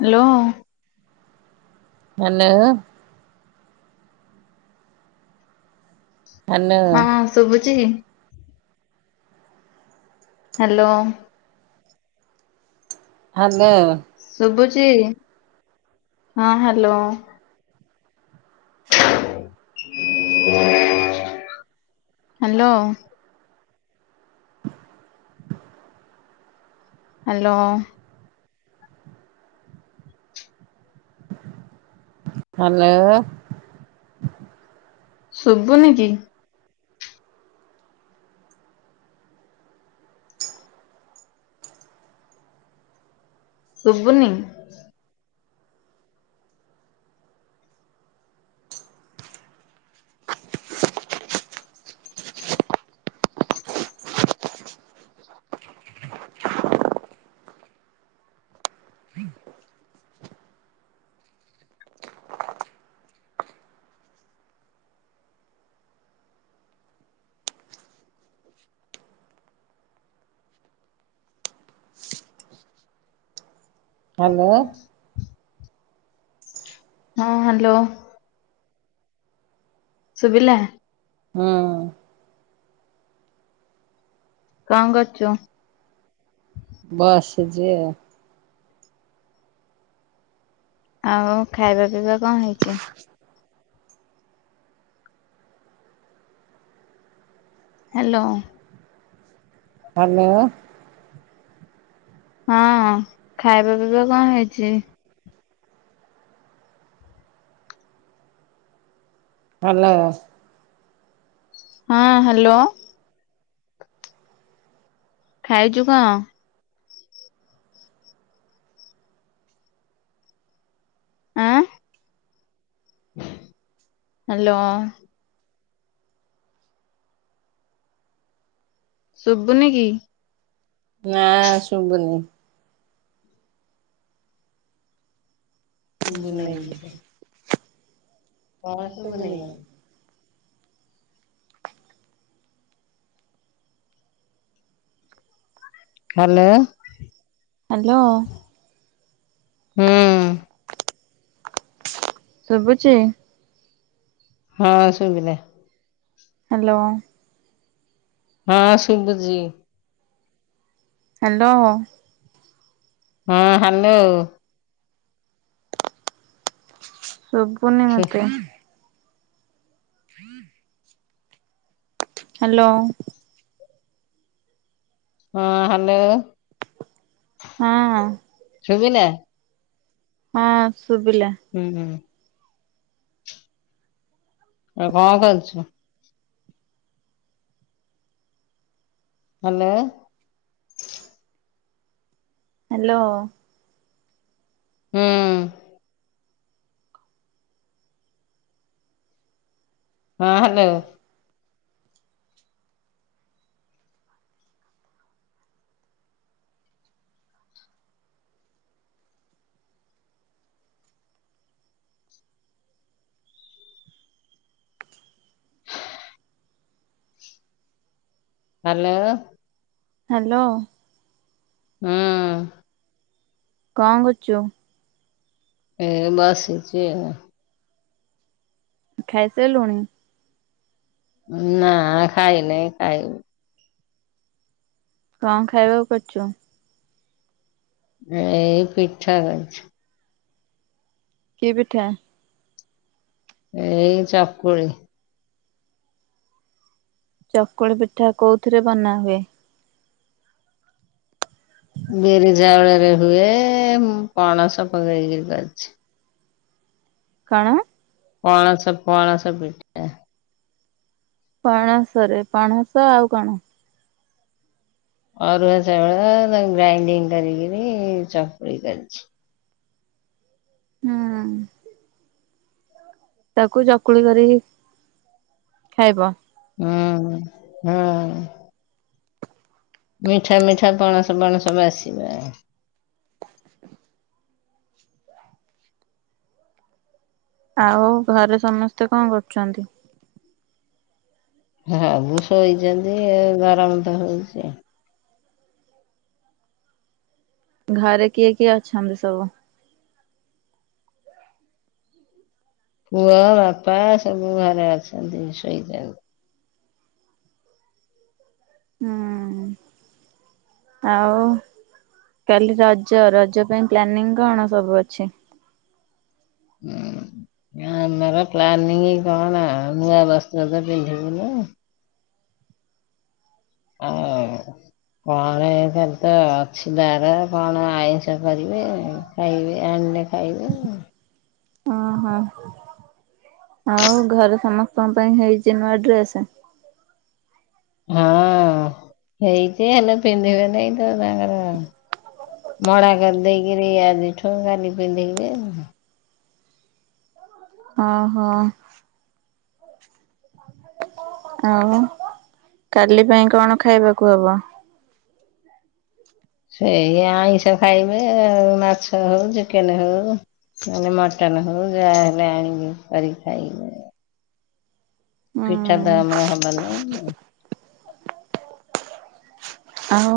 Hello. [unintelligible] ହଁ ଶୁଭୁଛି। Hello. Hello. ଶୁଭୁଛି ହଁ ହ୍ୟାଲୋ। [inaudible] ହ୍ୟାଲୋ। ହ୍ୟାଲୋ। ହ୍ୟାଲୋ। ଶୁଭୁନି କି? ଶୁଭୁନି। ହ୍ୟାଲୋ। ହଁ ହ୍ୟାଲୋ। ଶୁଭିଲା। ଉଁ। କଣ କରୁଛୁ? ବସିଚି ଆଉ। ଆଉ ଖାଇବା ପିଇବା କଣ ହେଇଛି? ହ୍ୟାଲୋ। ହେଲୋ। ହଁ ଖାଇବା ପିଇବା କଣ ହେଇଛି? ହେଲୋ ହଁ ହ୍ୟାଲୋ ଖାଇଛୁ କଣ? ଆଁ। ହ୍ୟାଲୋ ଶୁଭୁନି କି? ନା ଶୁଭୁନି ଶୁଭୁନି କିଛି [inaudible] କଣ [unintelligible] ଶୁଭୁନି? [unintelligible] Hello hello. ହୁଁ ଶୁବୁଛି ହଁ ଶୁବିଲା। ହ୍ୟାଲୋ ହଁ ଶୁବୁଝି। ହ୍ୟାଲୋ। ହଁ ହାଲୋ ସୁବୁନି ଶୁ ମତେ। ହୁଁ [unintelligible] ହ୍ୟାଲୋ ହଁ ହଲୋ ହଁ ସୁଵିଲା? ହଁ ଶୁଭିଲା ହୁଁ ହୁଁ। ଆ କଣ କରୁଚୁ? ହ୍ୟାଲୋ। ହ୍ୟାଲୋ ହୁଁ ହଁ ହ୍ୟାଲୋ ହ୍ୟାଲୋ ହ୍ୟାଲୋ ହୁଁ କଣ କରୁଛୁ? ଏ ବସିଚି ଆଉ। ଖାଇସାଇଲୁଣି? ନା ଖାଇନାଇଁ ଖାଇବୁ। କଣ ଖାଇବାକୁ କରିଚୁ? ଏ ପିଠା କରିଛି କିଏ ପିଠା? ଏଇ ଚାକୁଳି ଚକୁଳି ପିଠା କୋଉଥିରେ ବନା ହୁଏ? ବିରିଝାଉଳରେ ହୁଏ ମୁଁ ପଣସ ପକେଇକିରି କରିଛି। କଣ? ପଣସ ପୁଆସ ପିଠା। ପଣସ ରେ ପଣସ ଆଉ କଣ? ଅରୁଆ ଚାଉଳ ତାକୁ ଗ୍ରାଇଣ୍ଡିଙ୍ଗ କରିକିରି ଚକୁଳି କରିଛି। ହୁଁ ତାକୁ ଚକୁଳି କରି ଖାଇବ। ହୁଁ ହୁଁ। ମିଠା ମିଠା ପଣସ ପଣସ ବାସିବା। ଆଉ ଘରେ ସମସ୍ତେ କଣ କରୁଛନ୍ତି। ସବୁ ସୋଇଚନ୍ତି ଗରମ ତ ହଉଛି। ଘରେ କିଏ କିଏ ଅଛନ୍ତି ସବୁ। ପୁଅ ବାପା ସବୁ ଘରେ ଅଛନ୍ତି ଶୋଇଯାଉ। ହୁଁ ଆଉ। କାଲି ରଜ ରଜ ପାଇଁ ପ୍ଲାନିଂ କଣ ସବୁ ଅଛି। [inaudible] ଆମର ପ୍ଲାନିଂ କଣ ଆଉ ନୂଆ ବସ୍ତ୍ର ତ ପିନ୍ଧିବୁନୁ। ହଁ। କଣ ଏ ଖାଲି ତ ଅଛି ତାର କଣ ଆଇଁଷ କରିବେ। କାଇବେ ଆନ୍‌ଲେ ଖାଇବେ। ଓ ହୋ। ଆଉ ଘରେ ସମସ୍ତଙ୍କ ପାଇଁ ହେଇଛି ନୂଆ ଡ୍ରେସ। ହଁ ହେଇଛି ହେଲେ ପିନ୍ଧିବେ ନେଇଁ ତ ତାଙ୍କର ମଡ଼ା କରି ଦେଇକିରି ଆଜିଠୁ କାଲି ପିନ୍ଧିବେ। ହଁ ହଁ। ଆଉ କାଲି ପାଇଁ କଣ ଖାଇବାକୁ ହବ। ସେଇ ଆଇଁଷ ଖାଇବେ ମାଛ ହଉ ଚିକେନ ହଉ ମାନେ ମଟନ ହଉ ଯାହାହେଲେ ଆଣିବି କରିକି ଖାଇବୁ। ହୁଁ ପିଠା ତ ଆମର ହବନି। ଆଉ।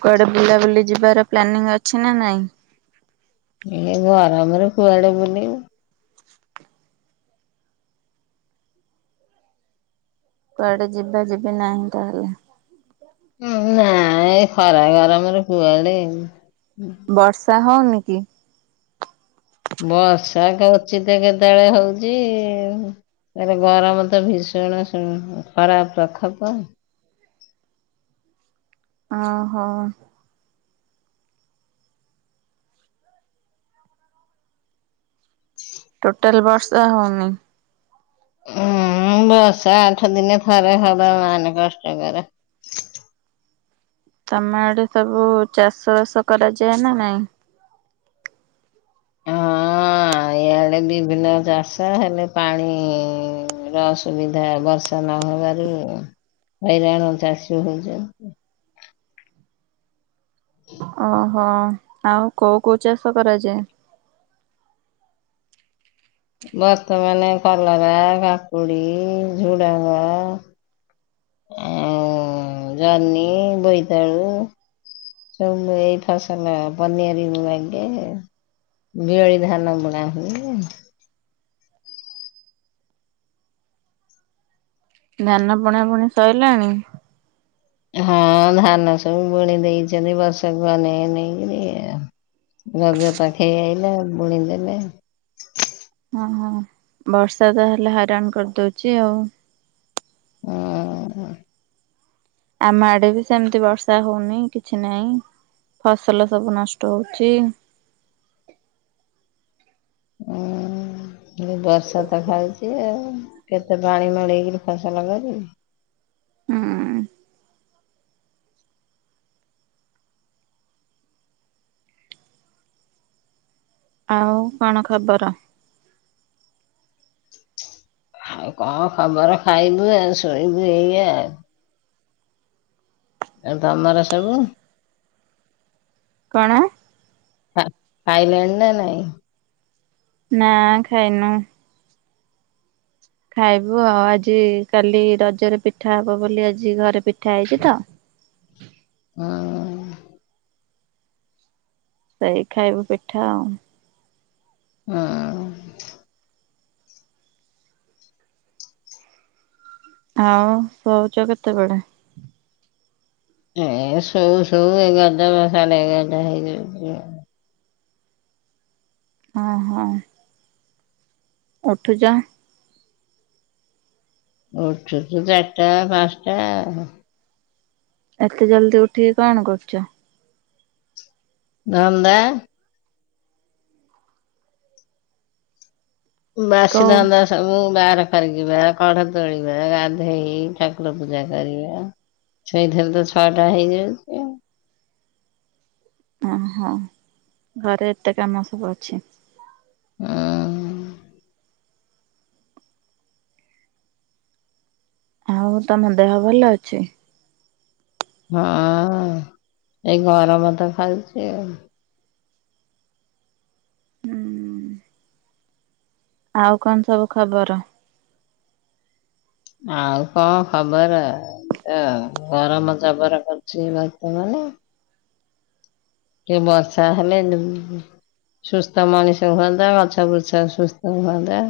କୁଆଡେ ବୁଲାବୁଲି ଯିବାର ପ୍ଲାନିଂ ଅଛି ନା ନାଇଁ। ଏ ଗରମ ରେ କୁଆଡେ ବୁଲିବୁ। କୁଆଡେ ଯିବା ଯିବି ନାହିଁ ତାହେଲେ। ହୁଁ ନା ଏଇ ଖରା ଗରମରେ କୁଆଡେ ବର୍ଷା ହଉନି କି? ବର୍ଷା କୁଚିତ୍‌ କେତେ ବେଳେ ହଉଚି ଇଆରେ ଗରମ ତ ଭୀଷଣ ଖରା ପ୍ରଖପ। ଅଁ ହ। ଟୋଟାଲ୍ ବର୍ଷା ହେଉନି। ଉୁଁ ର୍ବଷା ଆଠ ଦିନେ ଥରେ ହବା ମହାନେ କଷ୍ଟକର। ତମେ ଆଡେ ସବୁ ଚାଷ ବାସ କରାଯାଏ ନା ନାଇଁ। ହଁ ଇଆ ବିଭିନ୍ନ ଚାଷ ହେଲେ ପାଣିର ସୁୁବିଧା ବର୍ଷ ନ ହେବାରୁ ହଇରାଣ ଚାଷୀ ହଉଚନ୍ତି। [inaudible] ଅ ହଁ ଆଉ କୋଉ କୋଉ ଚାଷ କରାଯାଏ। ବର୍ତ୍ତମାନ କଲରା କାକୁୁଡି ଝୁଡଙ୍ଗ। ଆଉ ଜହ୍ନି ବୋଇତାଳୁ। ସବୁ ଏଇ ଫସଲ ପନିଆରି ବି ଲାଗେ। ବିଆଳି ଧାନ ବୁଣା ହୁଏ। ଧାନ ବୁଣା ବୁଣି ସଇଲାଣି। ହଁ ଧାନ ସବୁ ବୁଣି ଦେଇଛନ୍ତି ବର୍ଷାକୁ ଅନେଇ ଅନେଇକିରି ଆଉ। ରଜ ପାଖେଇ ଆଇଲା ବୁଣି ଦେଲେ। ହଁ ହଁ ବର୍ଷା ତା ହେଲେ ହଇରାଣ କରିଦଉଛି ଆଉ। ହଁ। ଆମ ଆଡେ ବି ସେମିତି ବର୍ଷା ହଉନି କିଛି ନାହିଁ। ଫସଲ ସବୁ ନଷ୍ଟ ହୋଉଛି। ହୁଁ। ବର୍ଷା ତ ଖାଉଛି ଆଉ କେତେ ପାଣି ମଳେଇକରି ଫସଲ କରିବି‌। ହୁଁ। ଆଉ କଣ ଖବର? ଆଉ କଣ ଖବର ଖାଇବୁ ଆଉ ଶୁଣିବୁ ଏଇଆ ଆଉ। ଏ ତମର ସବୁ? କଣ? ଖାଇଲଣି ନା ନାଇଁ। ନା ଖାଇନୁ? ଖାଇବୁ ଆଉ ଆଜି କାଲି ରଜରେ ପିଠା ହବ ବୋଲି ଆଜି ଘରେ ପିଠା ହେଇଛି ତ। ହଁ। ସେଇ ଖାଇବୁ ପିଠା ଆଉ। ହଁ। ଆଉ ଶଉଛ କେତେବେଳେ? ଏ ଶୋଉ ଶୋଉ ଏଗାର ଟା ବାରଟା ହେଇଯାଉଛି। ହଁ ହଁ। ଉଠୁଛ? ଓଛୁ ତୁ ଚାରିଟା ପାଞ୍ଚଟା। ଏତେ ଜଲ୍ଦି ଉଠିକି କଣ କରୁଛ? ଧନ୍ଦା। ମାଆ କଉ ଆସିଥାନ୍ତା। ସବୁ ବାହାର କରି ଯିବା କଢ ତୋଳିବା ଗାଧେଇ ଠାକୁର ପୂଜା କରିବା। ସେଇଥିରେତ ଛଅଟା ହେଇଯାଉଚି। ଓହୋ ଘରେ ଏତେ କାମ ସବୁ ଅଛି। ଆଉ ଆଉ ତମ ଦେହ ଭଲ ଅଛି? ହଁ ଏଇ ଗରମ ତ ଖାଉଛି ଆଉ। ହୁଁ ଆଉ କଣ ସବୁ ଖବର? ଆଉ କଣ ଖବର। ଅ ଗରମ ଜବର କରୁଛି ବର୍ତମାନେ। ସେ ବର୍ଷା ହେଲେ ସୁସ୍ଥ ମଣିଷ ହୁଅନ୍ତା ଗଛ ବୃଛ ସୁସ୍ଥ ହୁଅନ୍ତା।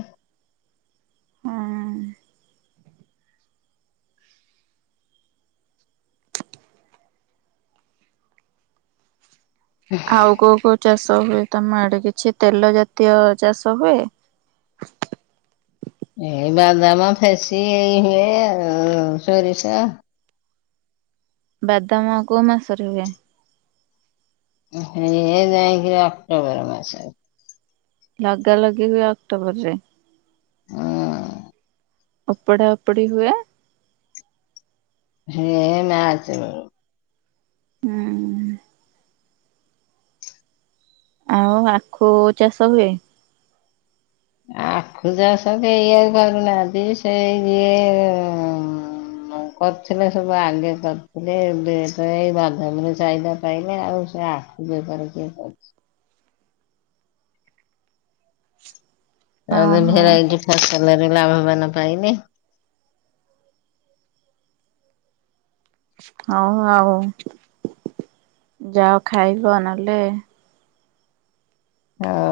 ଆଉ କୋଉ କୋଉ ଚାଷ ହୁଏ। ତମ ଆଡେ କିଛି ତେଲ ଜାତୀୟ ଚାଷ ହୁଏ? ଏ ବାଦାମ ଫେସି ଏଇ ହୁଏ ଆଉ ଶୋରିଷ। ବାଦାମ କୋଉ ମାସରେ ହୁଏ? ଏହେ ଯାଇକି ଅକ୍ଟୋବର ମାସରେ। ଲଗା ଲଗି ହୁଏ ଅକ୍ଟୋବର ରେ। ଆ ଅପଢା ଓପଢି ହୁଏ। ହେ ମାର୍ଚ୍ଚ ବେଳୁ। ହୁଁ। ଆଉ ଆଖୁ ଚାଷ ହୁଏ। ଆଖୁ ଚାଷ କେହି ଆଉ କରୁନାହାନ୍ତି ସେଇ ଯିଏ ଉଁ ମ୍। କରିଥିଲେ ସବୁ ଆଗେ କରିଥିଲେ ଏଇ ବାଦାମରେ ଚାହିଦା ପାଇଲେ ଆଉ ସେ ବେଭାର କିଏ କରୁଛି। ଆଉ ତ ଓହୋ ଭେରାଇଟି ଫସଲରେ ଲାଭବାନ ପାଇଲେ। ହୋଉ ଆଉ ଯାଅ ଖାଇବ ନହେଲେ ହୋଉ।